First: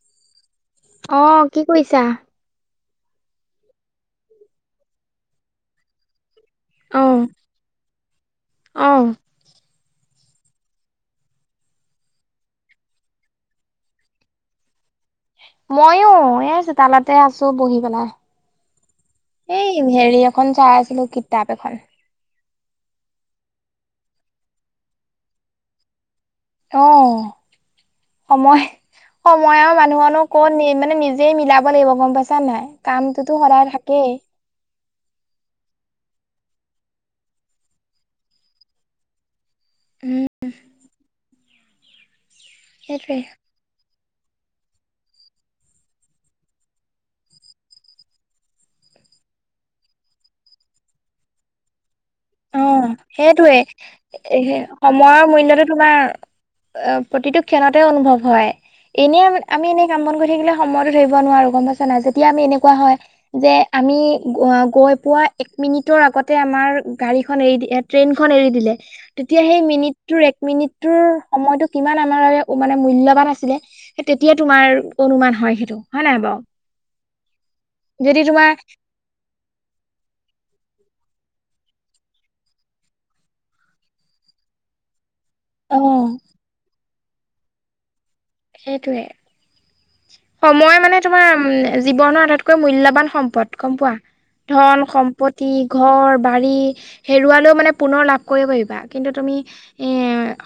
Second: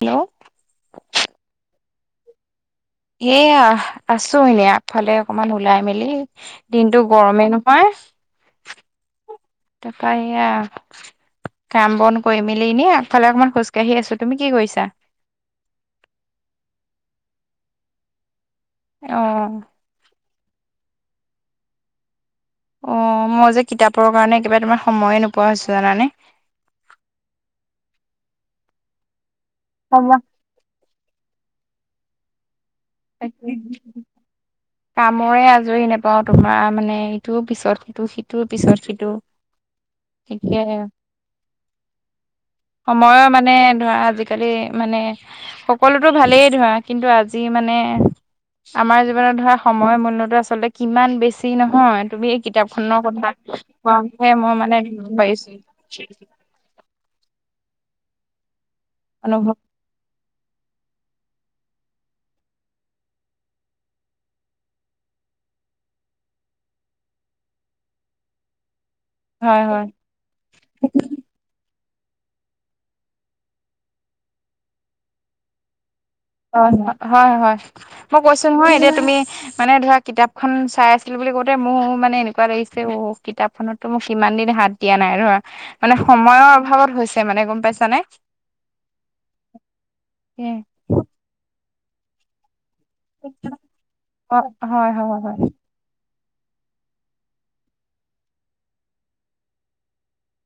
Hello. অ, কি কৰিছা? এয়া আছো এনেই আগফালে অকমান ওলাই মেলি। দিনটো গৰমে নহয়। অঁ। তাপা, এইয়া কাম বন কৰি মেলি ইনে আগফালে অকমান খোজকাঢ়ি আছো। তুমি কি কৰিছা? মইও। এই চোতালাতে আছো বহি পেলাই। অ। এই হেৰি এখন চাই আছিলো, কিতাপ এখন। অ মই যে কিতাপৰ কাৰণে কিবা তোমাৰ সময়ে নোপোৱা হৈছো, জানানে? অ, সময় সময় আৰু মানুহনো ক'ত নিয়ে? মানে নিজেই মিলাব লাগিব, গম পাইছা নাই? কামটোতো সদায় থাকেই [unintelligible] কামৰে আজৰি নেপাও তোমাৰ মানে ইটো পিছত সিটো, সিটো পিছত সিটো। উম এতিয়াহে। সেইটোৱে সময়ৰ মানে ধৰা আজিকালি কালি মানে সকলোতো ভালেই ধৰা কিন্তু আজি মানে আমাৰ জীৱনত ধৰা সময় মূল্যতো আচলতে কিমান বেছি নহয়, তুমি অ কিতাপ খনৰ কথা সেইটোৱে এ কোৱাতহে মই মানে পাৰিছো। অ প্ৰতিটো ক্ষণতে অনুভৱ হয়। এনে আমি, অনুভৱ আমি এনে কাম বন কৰি থাকিলে সময়তো ধৰিব নোৱাৰো, গম পাইছা নাই? যেতিয়া আমি এনেকুৱা হয় যে আমি গৈ পোৱা এক মিনিটৰ আগতে আমাৰ গাড়ীখন এৰি দি ট্ৰেইনখন এৰি দিলে। তেতিয়া সেই হয় হয় মিনিট তোৰ এক মিনিটতোৰ সময়টো কিমান আমাৰ মানে মূল্যবান আছিলে। সেই তেতিয়া তোমাৰ অনুমান হয় সেইটো, হয় নাই বাও। অ হয় হয়, মই কৈছো নহয় এতিয়া তুমি মানে ধৰা কিতাপখন চাই আছিলোঁ বুলি কওঁতে মোৰ মানে এনেকুৱা লাগিছে অ কিতাপখনততো মোক কিমান দিন হাত দিয়া নাই ধৰা অ মানে সময়ৰ অভাৱত হৈছে মানে গম পাইছ নে? সেইটোৱে, সময় মানে তোমাৰ উম জীৱনৰ আটাইতকৈ মূল্যবান সম্পদ গম পোৱা? অ ধন হয় - হয় হয় সম্পত্তি ঘৰ - বাৰী হেৰুৱালেও মানে পুনৰ লাভ কৰিব পাৰিবা কিন্তু তুমি এ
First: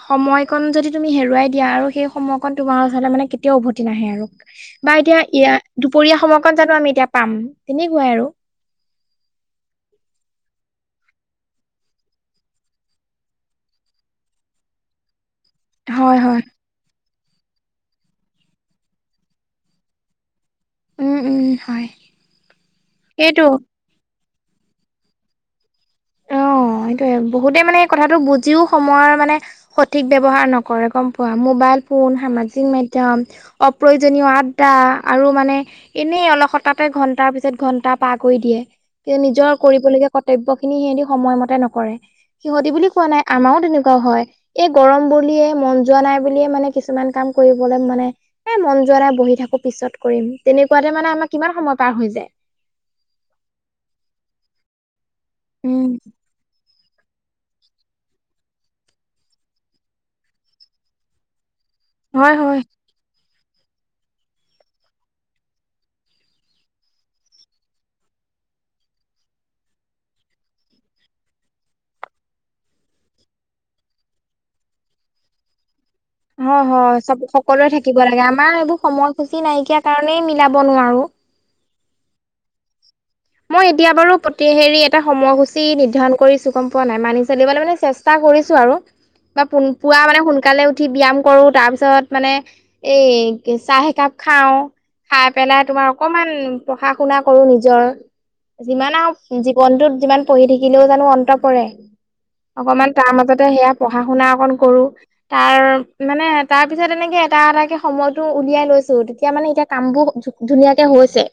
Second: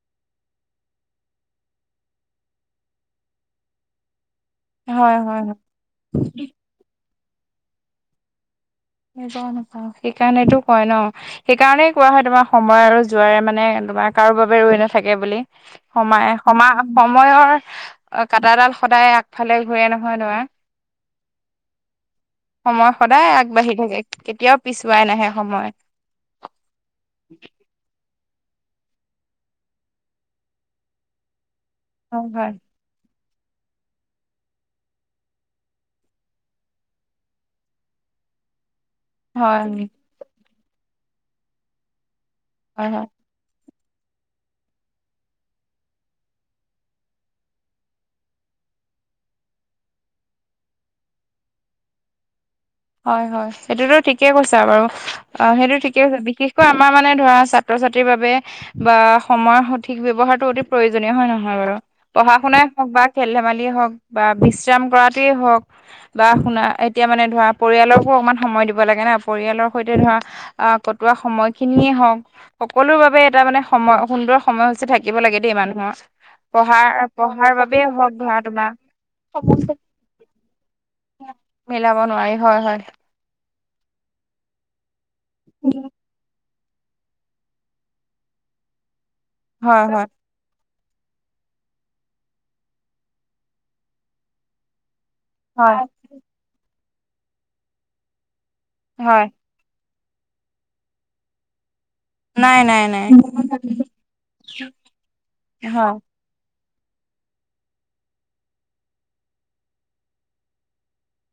সময়কন যদি তুমি হেৰুৱাই দিয়া আৰু সেই সময়কন তোমাৰ ওচৰলে মানে কেতিয়াও উভতি নাহে আৰু। বা হয় এতিয়া হয় হয় ইয়াত দুপৰীয়া সময়কণ জানো আমি এতিয়া পাম তেনেকুৱাই আৰু। নাপাওঁ নাপাওঁ সেইকাৰণেতো কয় ন সেইকাৰণেই কোৱা হয় তোমাৰ সময় আৰু জোৱাৰে মানে তোমাৰ কাৰো বাবে ৰৈ নাথাকে বুলি। হয় সমায়ে হয়, সমা সময়ৰ অ কাটাডাল সদায় আগফালে ঘূৰে নহয় নয়। উম উম হয়। সময় সদায় সেইটো আগবাঢ়ি থাকে, কেতিয়াও পিছুৱাই নাহে সময়। অ সেইটোয়ে, বহুতে মানে এই কথাটো বুজিও সময়ৰ মানে সঠিক ব্যৱহাৰ নকৰে গম পোৱা? মোবাইল ফোন, হয় হয় সামাজিক মাধ্যম অপ্ৰয়োজনীয় আড্ডা আৰু মানে এনেই অলপ হঠাতে ঘণ্টাৰ পিছত ঘণ্টা পাৰ কৰি দিয়ে। কিন্তু নিজৰ হয় কৰিবলগীয়া কৰ্তব্যখিনি সিহঁতি সময়মতে নকৰে, সিহঁতি বুলি হয় হয় কোৱা নাই আমাৰো তেনেকুৱা হয়। এই গৰম বুলিয়ে মন যোৱা নাই বুলিয়ে মানে কিছুমান কাম কৰিবলে মানে এ মন যোৱা নাই বহি থাকো পিছত কৰিম তেনেকুৱাতে মানে আমাৰ কিমান সময় পাৰ হৈ যায়? হয়, হয়, সেইটোতো ঠিকে কৈছা বাৰু, অ' সেইটো উম ঠিকেই কৈছা বিশেষ কৈ আমাৰ মানে ধৰা ছাত্ৰ - ছাত্ৰীৰ বাবে বা সময়ৰ সঠিক ব্যৱহাৰটো অতি প্ৰয়োজনীয় হয় নহয় বাৰু? হয় পঢ়া- হয় শুনাই হওক বা খেল ধেমালিয়ে হওক বা বিশ্ৰাম কৰাতেই হওক বা শুনা এতিয়া মানে ধৰা পৰিয়ালকো অকণমান সময় দিব লাগে না, পৰিয়ালৰ সৈতে ধৰা আহ কটোৱা সময়খিনিয়ে হওক সকলো বাবে এটা মানে সময় সুন্দৰ সময় সূচী থাকিব লাগে দেই মানুহৰ। হয় পঢ়াৰ হয়, চব পঢ়াৰ সকলোৱে বাবেই থাকিব হওক লাগে, ধৰা আমাৰ তোমাৰ এইবোৰ সময়সূচী নাইকিয়া কাৰণেই মিলাব নোৱাৰো। মিলাব নোৱাৰি হয় হয়। মই এতিয়া বাৰু প্ৰতি হেৰি এটা সময়সূচী নিৰ্ধাৰণ কৰিছো। গম পোৱা নাই মানি চলিবলৈ মানে চেষ্টা কৰিছো আৰু বা পোন হয় পুৱা হয় মানে সোনকালে উঠি ব্যায়াম কৰো তাৰ পিছত মানে এই কে চাহ একাপ খাওঁ খাই পেলাই হয় তোমাৰ অকমান পঢ়া- শুনা কৰো নিজৰ যিমান হয় আৰু জীৱনটোত যিমান পঢ়ি থাকিলেও জানো অন্ত পৰে। নাই নাই অকমান নাই তাৰ মাজতে সেয়া পঢ়া - শুনা অকন কৰো হয় তাৰ মানে তাৰ পিছত এনেকে এটা এটাকে সময়তো উলিয়াই লৈছো তেতিয়া মানে এতিয়া কামবোৰ ধু ধুনীয়াকে হৈছে।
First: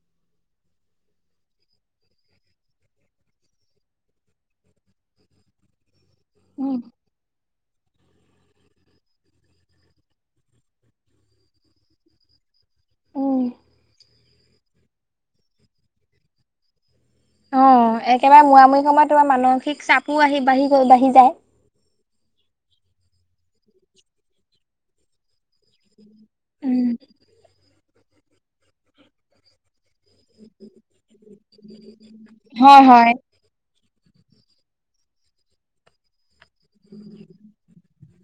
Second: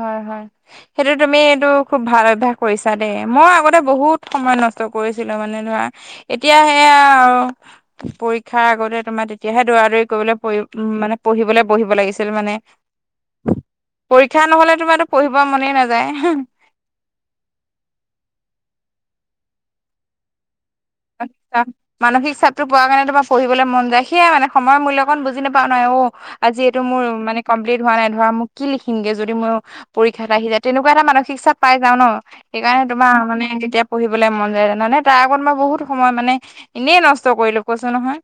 হয়, হয়, সেইটো তুমি এইটো খুব ভাল অভ্যাস কৰিছা দেই, মই আগতে বহুত সময় নষ ট কৰিছিলো মানে ধৰা এতিয়া উম সেয়া আৰু পৰীক্ষাৰ আগতে তোমাৰ তেতিয়াহে দৌৰা - দৌৰি কৰিবলৈ পঢ়ি মানে পঢ়িবলৈ বহিব লাগিছিল মানে। ওম। ক্ষা নহ'লে তোমাৰতো পঢ়িব মনেই নাযায় হু। অ', একেবাৰে মুৰামুৰি সময়ত তোমাৰ মানসিক চাপো আহি বাঢ়ি গৈ বাঢ়ি যায়। [inaudible] মানসিক চাপটো পোৱা কাৰণে তোমাৰ পঢ়িবলৈ মন যায় সেয়াই মানে সময় মূল্য অকমান বুজি নাপাও নাই অ', আজি এইটো উম। মোৰ মানে কমপ্লিট হোৱা নাই, ধৰা মোক কি লিখিনগে যদি মোৰ পৰীক্ষাত আহি যায়, তেনেকুৱা এটা মানসিক চাপ পাই যাওঁ ন'! হয় সেইকাৰণে হয়। তোমাৰ মানে তেতিয়া পঢ়িবলৈ মন যায় জানানে? তাৰ আগত মই বহুত সময় মানে, এনেই নষ্ট কৰিলো কৈছো নহয়।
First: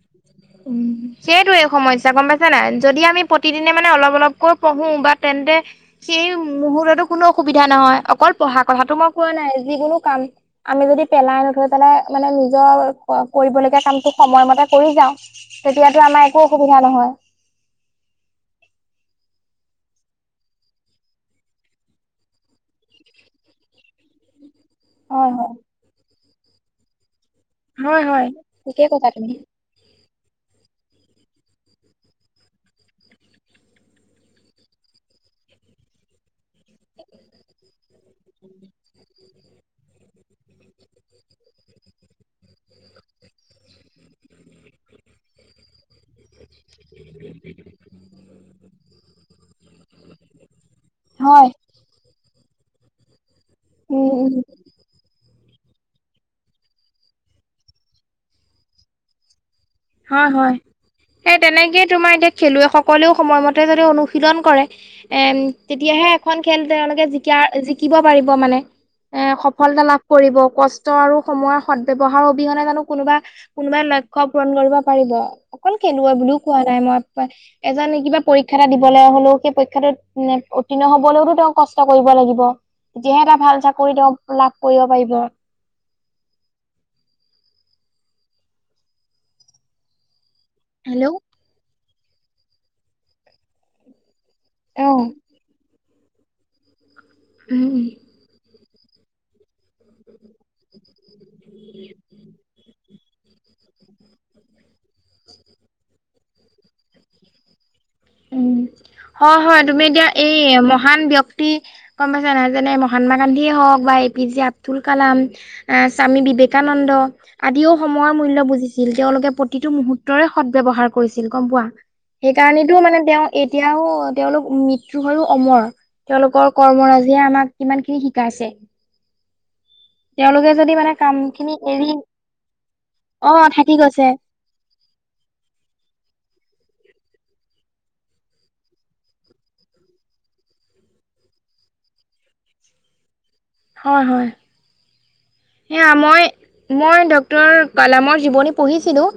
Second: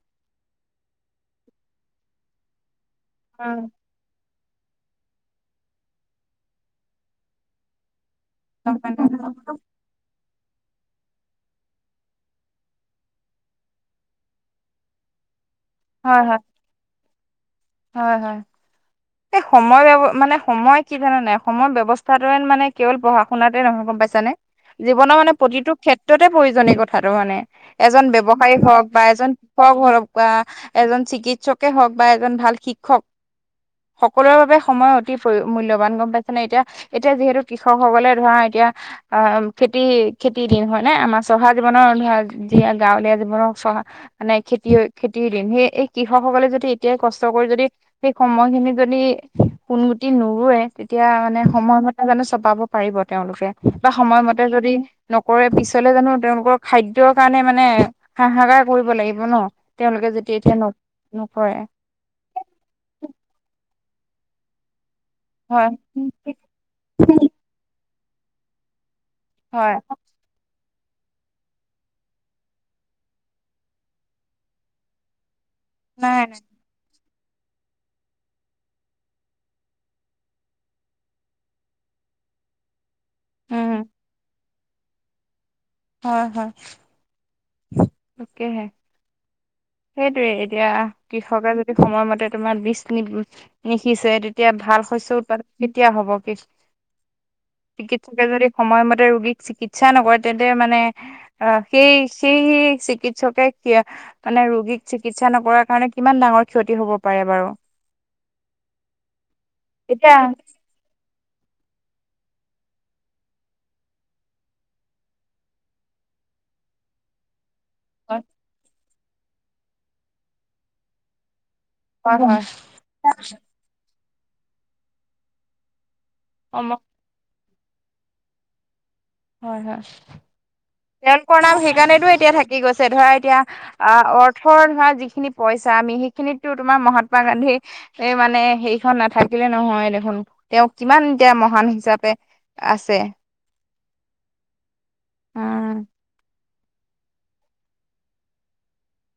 উম, সেইটোয়ে সমস্যা গম পাইছা নে নাই? যদি আমি উম প্ৰতিদিনে মানে অলপ অলপ কৈ পঢ়োঁ বা তেন্তে সেই মুহূৰ্তটো কোনো অসুবিধা নহয়, অকল পঢ়া কথাটো মই কোৱা নাই, যিকোনো কাম আমি যদি পেলাই নথৈ পেলাই মানে নিজৰ ক-কৰিবলগীয়া কামটো সময়মতে কৰি যাওঁ, তেতিয়াতো হয় আমাৰ হয় একো অসুবিধা নহয়। হয়, হয়। এই সময় ব্যয়-মানে সময় কি জানানে নাই, সময় ব্যৱস্থাটোৰে মানে কেৱল পঢ়া শুনাতে নহয় গম পাইছানে? জীৱনৰ হয় মানে হয়। প্ৰতিটো ক্ষেত্ৰতে প্ৰয়োজন এই কথাটো মানে। হয় এজন হয় ব্যৱসায়ী হওঁক ঠিকেই বা কৈছা এজন তুমি। [unintelligible] এজন চিকিৎসকে হওঁক বা এজন ভাল শিক্ষক। সকলোৰে বাবে সময় অতি প্ৰও-মূল্যবান, গম পাই নে এতিয়া, এতিয়া যিহেতু কৃষকসকলে ধৰা এতিয়া অ-ম-খেতি খেতিৰ দিন হয় নে? আমাৰ চহা জীৱনৰ ধৰা জী-জীয়ে গাঁৱলীয়া জীৱনৰ চহা মানে খেতিয়-খেতিৰ দিন, সেই এই কৃষকসকলে যদি এতিয়াই কষ্ট কষ্ট কৰি যদি সেই সময়খিনি যদি সোনগুটি নুৰুৱে, তেতিয়া মানে হয় সময়মতে জানো চপাব পাৰিব তেওঁলোকে? বা উম উম সময়মতে যদি নকৰে পিছলে জানো তেওঁলোকৰ খাদ্যৰ কাৰণে মানে হাহাকাৰ কৰিব লাগিব ন'! তেওঁলোকে হয় যেতিয়া হয়। এতিয়া সেই ন-নকৰে তেনেকেই তোমাৰ এতিয়া খেলুৱৈ সকলেও সময়মতে যদি অনুশীলন কৰে, এন হয় তেতিয়াহে এখন খেল তেওঁলোকে জিকা-জিকিব পাৰিব মানে। এ হয় সফলতা লাভ কৰিব কষ্ট আৰু সময়ৰ সদব্যৱহাৰ অবিহনে জানো কোনোবা-কোনোবা লক্ষ্য পূৰণ কৰিব ব পাৰিব? অকল খেলুৱৈ বুলিও কোৱা নাই মই। পাই এজনে কিবা পৰীক্ষা এটা দিবলৈ হলেওঁ সেই পৰীক্ষাটোত মানে উত্তীৰ্ণ হবলৈওতো তেওঁ কষ্ট কৰিব লাগিব। তেতিয়াহে এটা ভাল উম চাকৰি তেঁও লাভ কৰিব পাৰিব। হয়, হয়। তাকেহে। সেইটোৱে এতিয়া, হেল্ল' অ কৃষকে যদি সময়মতে তোমাৰ বীজ নিব-নিসিচে তে এতিয়া ভাল শস্য উম উৎপাদন কেতিয়া হ'ব? কি- [inaudible] উম চিকিৎসকে যদি সময়মতে ৰোগীক চিকিৎ চ্ছা নকৰে তেন্তে মানে আহ-সেই-সেই-চিকিৎসকে কি মানে ৰোগীক চিকিৎসা নকৰাৰ কাৰণে কিমান ডাঙৰ ক্ষতি হ'ব পাৰে বাৰু! উম, হয়, হয়। তুমি এতিয়া এই মহান ব্যক্তি টি, গম পাইছা নে নাই যেনে মহাত্মা গান্ধীয়ে হওঁক বা A P J Abdul Kalam আহ স্বামী বিবেকানন্দ, আদিও সময়ৰ হয় মূল্য বুজিছিল। তেওঁলোকে প্ৰতিটো মুহূৰ্তৰে সদব্যৱহাৰ কৰিছিল, গম পোৱা? হয় হয় সেইকাৰণেতো মানে তেওঁ এতিয়াও তেওঁলোক মৃত্যু হৈও অমৰ। তেওঁলোকৰ কৰ্মৰাজিয়ে আমাক কিমানখিনি শিকাইছে। হয়, হয়। তেওঁলোকে যদি মানে কাম তেওঁলোকৰ খিনি নাম এৰি সেইকাৰণেটো এতিয়া থাকি গৈছে। ধৰা অ এতিয়া, থাকি গৈছে অ থৰ ধৰা যিখিনি পইছা আমি সিখিনিতো তোমাৰ মহাত্মা গান্ধীৰ এই মানে সেইখন নাথাকিলে নহয় দেখোন, তেওঁ কিমান এতিয়া মহান হিচাপে আছে। হয়, হয়। উম সেয়া মই মই ডক্টৰৰ কালামৰ জীৱনী পঢ়িছিলোঁ।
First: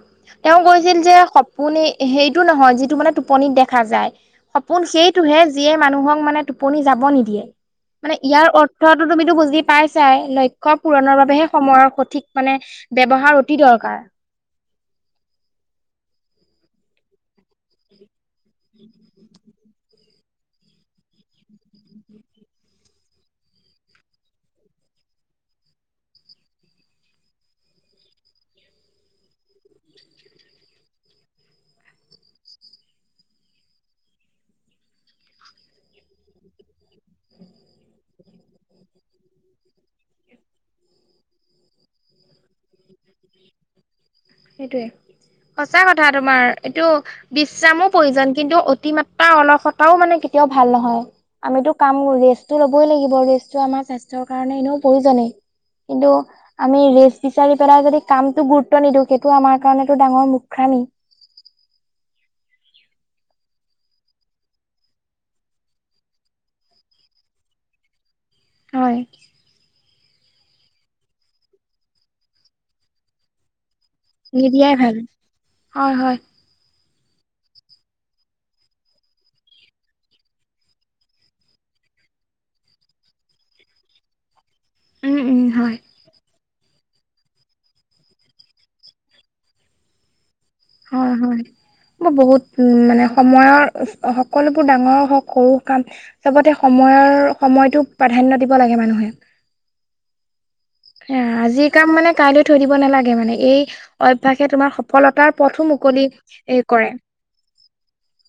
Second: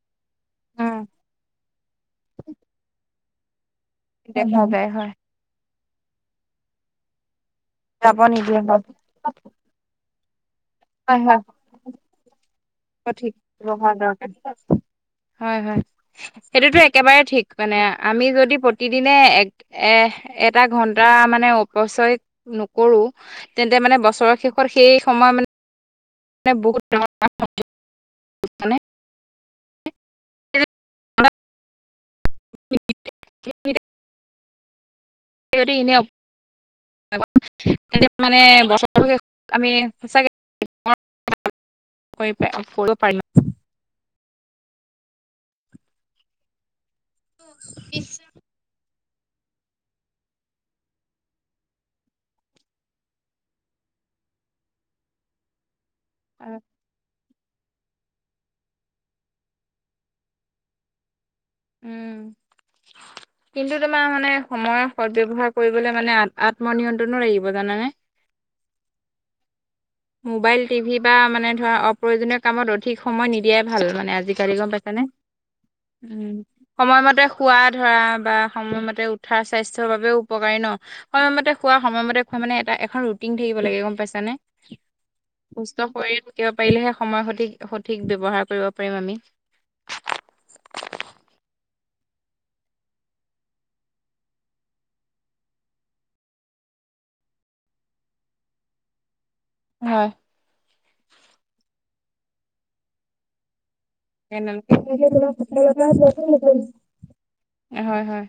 তেওঁ কৈছিল উম যে সপোন সেইটো নহয় যিটো মানে টোপনিত দেখা যায়। দেখা সপোন যায় হয় সেইটোহে যিয়ে মানুহক মানে টোপনি যাব নিদিয়ে। মানে যাব ইয়াৰ নিদিয়ে হয় অৰ্থতো তুমিতো বুজি পাইছাই। লক্ষ্য পূৰণৰ হয় হয় বাবেহে সময়ৰ সঠিক মানে ঠিক ব্যৱহাৰ অতি ব্যৱহাৰ দৰকাৰ। হয় হয়, সেইটোতো একেবাৰে ঠিক মানে আমি যদি প্ৰতিদিনে এক এ এটা ঘণ্টা মানে অপচয় নকৰোঁ। তেন্তে মানে বছৰৰ শেষত সেই সময় মা নে বহুত ডাঙৰ [unintelligible] মানে [unintelligible] যদি এনে মানে বছৰটো শেষত আমি সঁচাকে [unintelligible] কৰি পাই, কৰিব পাৰি। সেইটোৱে সঁচা কথা তোমাৰ এইটো বিশ্ৰামো প্ৰয়োজন কিন্তু অতিমা ত্ৰা অলপটাও মানে কেতিয়াও ভাল নহয়। আমিটো কাম ৰেষ্টটো লবই লাগিব ৰেষ্টটো আমাৰ স্বাস্থ্যৰ কাৰণে এনেও প্ৰয়োজনেই। কিন্তু আৰু আমি ৰেষ্ট বিচাৰি পেলাই যদি কামতো গুৰুত্ব নিদিও সেইটো আমাৰ কাৰণেটো ডাঙৰ মূৰ্খামি। উম। [inaudible] কিন্তু তোমাৰ মানে সময়ৰ সদ ব্যৱহাৰ কৰিবলৈ মানে আত্মনিয়ন্ত্ৰণো লাগিব জানানে? হয়। মোবাইল টিভি বা মানে ধৰা অপ্ৰয়োজনীয় কামত অধিক সময় নিদিয়াই ভাল মানে আ জিকালি গম নিদিয়াই ভাল পাইছানে? হয় হয় উম। সময়মতে খোৱা ধৰা বা সময়মতে উঠাৰ স্বাস্থ্যৰ বাবেও উপকাৰী ন। সময়মতে খোৱা সময়মতে খোৱা মানে এটা এখন ৰুটিন থাকিব লাগে গম পাইছা নে? উম উম হয়। সুস্থ শৰীৰ থাকিব পাৰিলেহে সময় সঠিক সঠিক ব্যৱহাৰ কৰিব পাৰিম আমি। হয় হয়। বহুত উম মানে সময়ৰ সকলোবোৰ ডাঙৰ হওক সৰু কাম চবতে সময়ৰ সময়টো প্ৰাধানয় দিব লাগে মানুহে। হয়। এ আজিৰ কাম মানে কাইলৈ থৈ দিব নালাগে মানে এই অভ্যাসে তোমাৰ সফলতাৰ পথো মুকলি এ কৰে। হয় হয়।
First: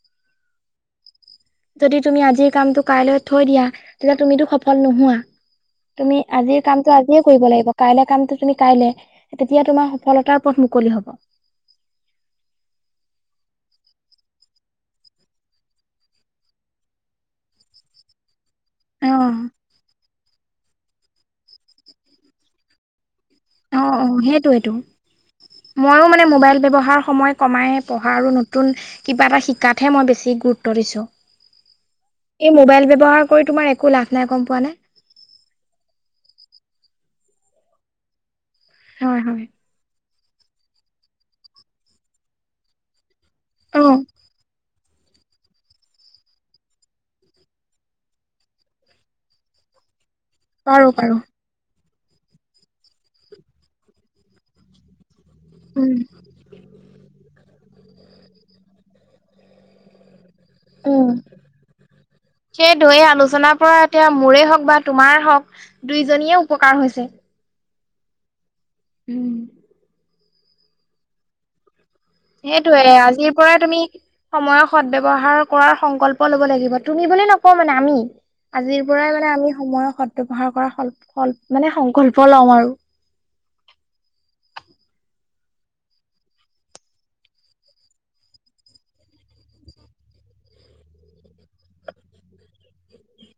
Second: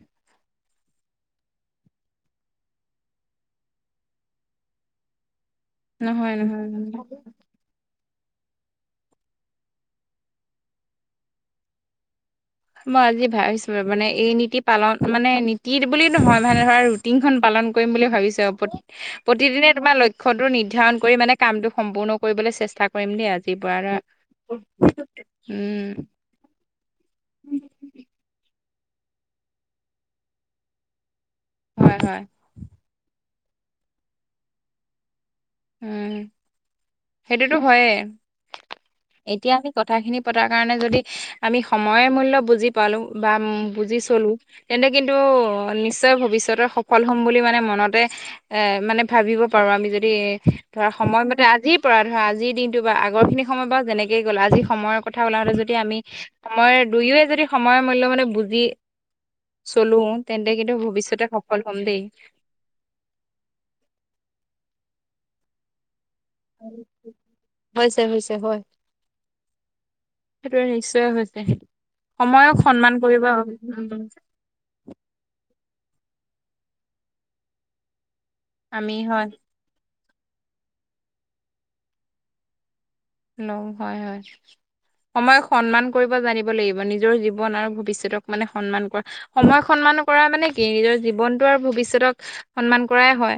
যদি তুমি আজিৰ কামটো কাইলৈ থৈ দিয়া তেন্তে তুমিতো সফল নোহোৱা। তুমি নহয় আজিৰ নহয় কামটো আজিয়ে কৰিব লাগিব। কাইলৈ কামটো তুমি কাইলে তেতিয়া তোমাৰ সফলতাৰ পথ মুকলি হ'ব। মই আজি ভাবিছো বাৰু মানে এই নীতি পালন মানে নীতি বুলি নহয় মানে ধৰা ৰুটিনখন পালন কৰিম বুলি ভাবিছোঁ। প্ৰ অ অ প্ৰতিদিনে তোমাৰ লক্ষটো নিৰ্ধাৰণ কৰি মানে কামটো সম্পূৰ্ণ কৰিবলৈ চেষ্টা কৰিম দেই আজিৰ অঁ পৰা অঁ সেইটোইটো মইয়ো উম মানে মোবাইল ব্যৱহাৰ সময় কমাই পঢ়া আৰু ন তুন কিবা এটা শিকাতহে মই বেছি গুৰুত্ব দিছোঁ। হয় হয়। এই মোবাইল ব্যৱহাৰ কৰি তোমাৰ একো লাভ নাই গম পোৱা নে? উম, সেইটোতো হয়ে হয় হয় এতিয়া আ মি কথাখিনি পতাৰ কাৰণে যদি আমি সময় মূল্য বুজি পালো বা অ বুজি চলো তেন্তে কিন্তু নিশ্চয় ভৱিষ্যতেৰ সফল হম বুলি মানে মনতে এ মানে ভাবিব পাৰো আমি যদি পাৰো ধৰা পাৰো সময়মতে আজিৰ পৰা ধৰা আজিৰ দিনটো বা আগৰখিনি সময় বা যেনেকে গ'ল আজি সময় কথা ওলা হতে যদি উম আমি সময় দুয়োৱে যদি সময়ৰ মূল্য মানে বুজি চলো তেন্তে কিন্তু ভৱিষ্যতে সফল হ'ম দেই। সেই ধৈ আলোচনাৰ পৰা এতিয়া মোৰে হওক বা তোমাৰ হওক দুইজনীয়ে উপকাৰ হৈছে। হৈছে হৈছে হয়। উম সেইটোৱে নিশ্চয় হৈছে সময়ক সেইটোয়ে সন্মান কৰিব আজিৰ পৰাই তুমি সময়ৰ সদ ব্যৱহাৰ কৰাৰ সংকল্প ল'ব লাগিব তুমি বুলি নকওঁ মানে আমি। আজিৰ আমি পৰাই হয় মানে আমি সময়ৰ সদব্যৱহাৰ কৰা সং-সংকল্প লম আৰু। ন হয় হয়। সময়ক সন্মান কৰিব জানিব লাগিব নিজৰ জীৱন আৰু ভৱিষ্যতক মানে সন্মান কৰা সময়ক সন্মান কৰা মানে কি নিজৰ জীৱনটো আৰু ভৱিষ্যতক সন্মান কৰাই হয়।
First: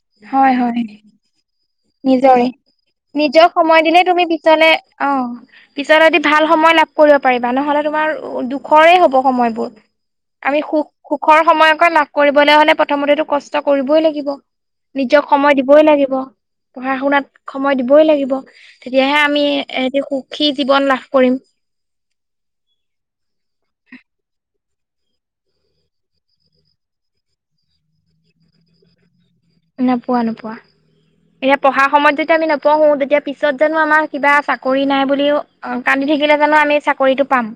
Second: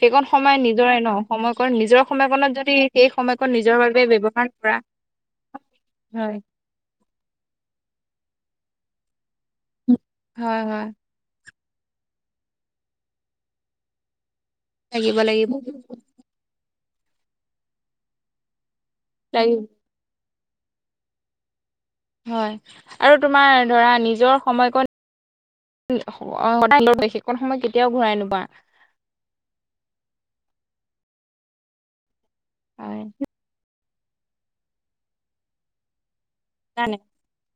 সেইকণ হয় সময়ে হয়। নিজৰে ন সময়কণ নিজৰ সময়কনত যদি সেই সময়কণ নিজৰ বাবে এ তুমি ব্যৱহাৰ তেতিয়াহলে কৰা অ পিচত আজি হয় ভাল সময় কৰিব পাৰিবা নহলে তোমাৰ দুখৰে হ'ব সময়বোৰ আমি হয় সুখ হয় সুখৰ সময়কে লাভ কৰিবলৈ হলে প্ৰথমতেতো কষ্ট কৰিবই লাগিব। লাগিব নিজক লাগিব সময় দিবই লাগিব পঢ়া শুনাত সময় দিবই লাগিব। তেতিয়াহে আমি লাগিব এহঁতি সুখী জীৱন লাভ কৰিম। হয় আৰু তোমাৰ ধৰা নিজৰ সময়কণ [unintelligible] সেইকণ সময় কেতিয়াও ঘূৰাই নোপোৱা। নোপোৱা নোপোৱা এতিয়া পঢ়া সময়ত যদি আমি নপঢ়ো হয় তেতিয়া পিছত জানো আমাৰ কিবা চাকৰি নাই বুলিও অ কান্দি থাকিলে জানো আমি জানে চাকৰিটো পাম?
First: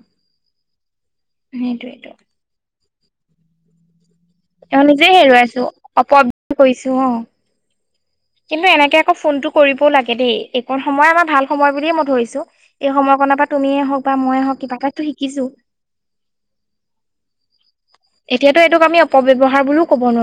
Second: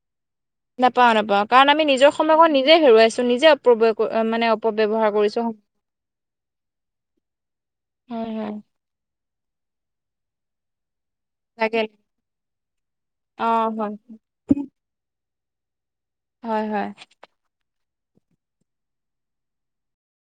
নাপাও নাপাও কাৰণ আমি সেইটোয়েতো নিজৰ সময়কণ নিজে হেৰুৱাইছো নিজে অপ্প্ৰয়োগ মানে এ অপব্যৱহাৰ নিজেই কৰিছো হেৰুৱাইছো অপ [unintelligible] কৰিছো অ। হয় হয় কিন্তু এনেকে আকৌ ফোনটো কৰিবও লাগে দেই একণ সময় আমাৰ ভাল সময় লাগে বুলিয়ে মই ধৰিছো এই সময় কণনৰ অ পৰা তুমিয় হয় হওক বা ময়েই হওক কিবা এটাতো শিকিছো। হয় হয় এতিয়াটো এইটোক আমি অপব্যৱহাৰ বুলিও কব নোৱাৰো।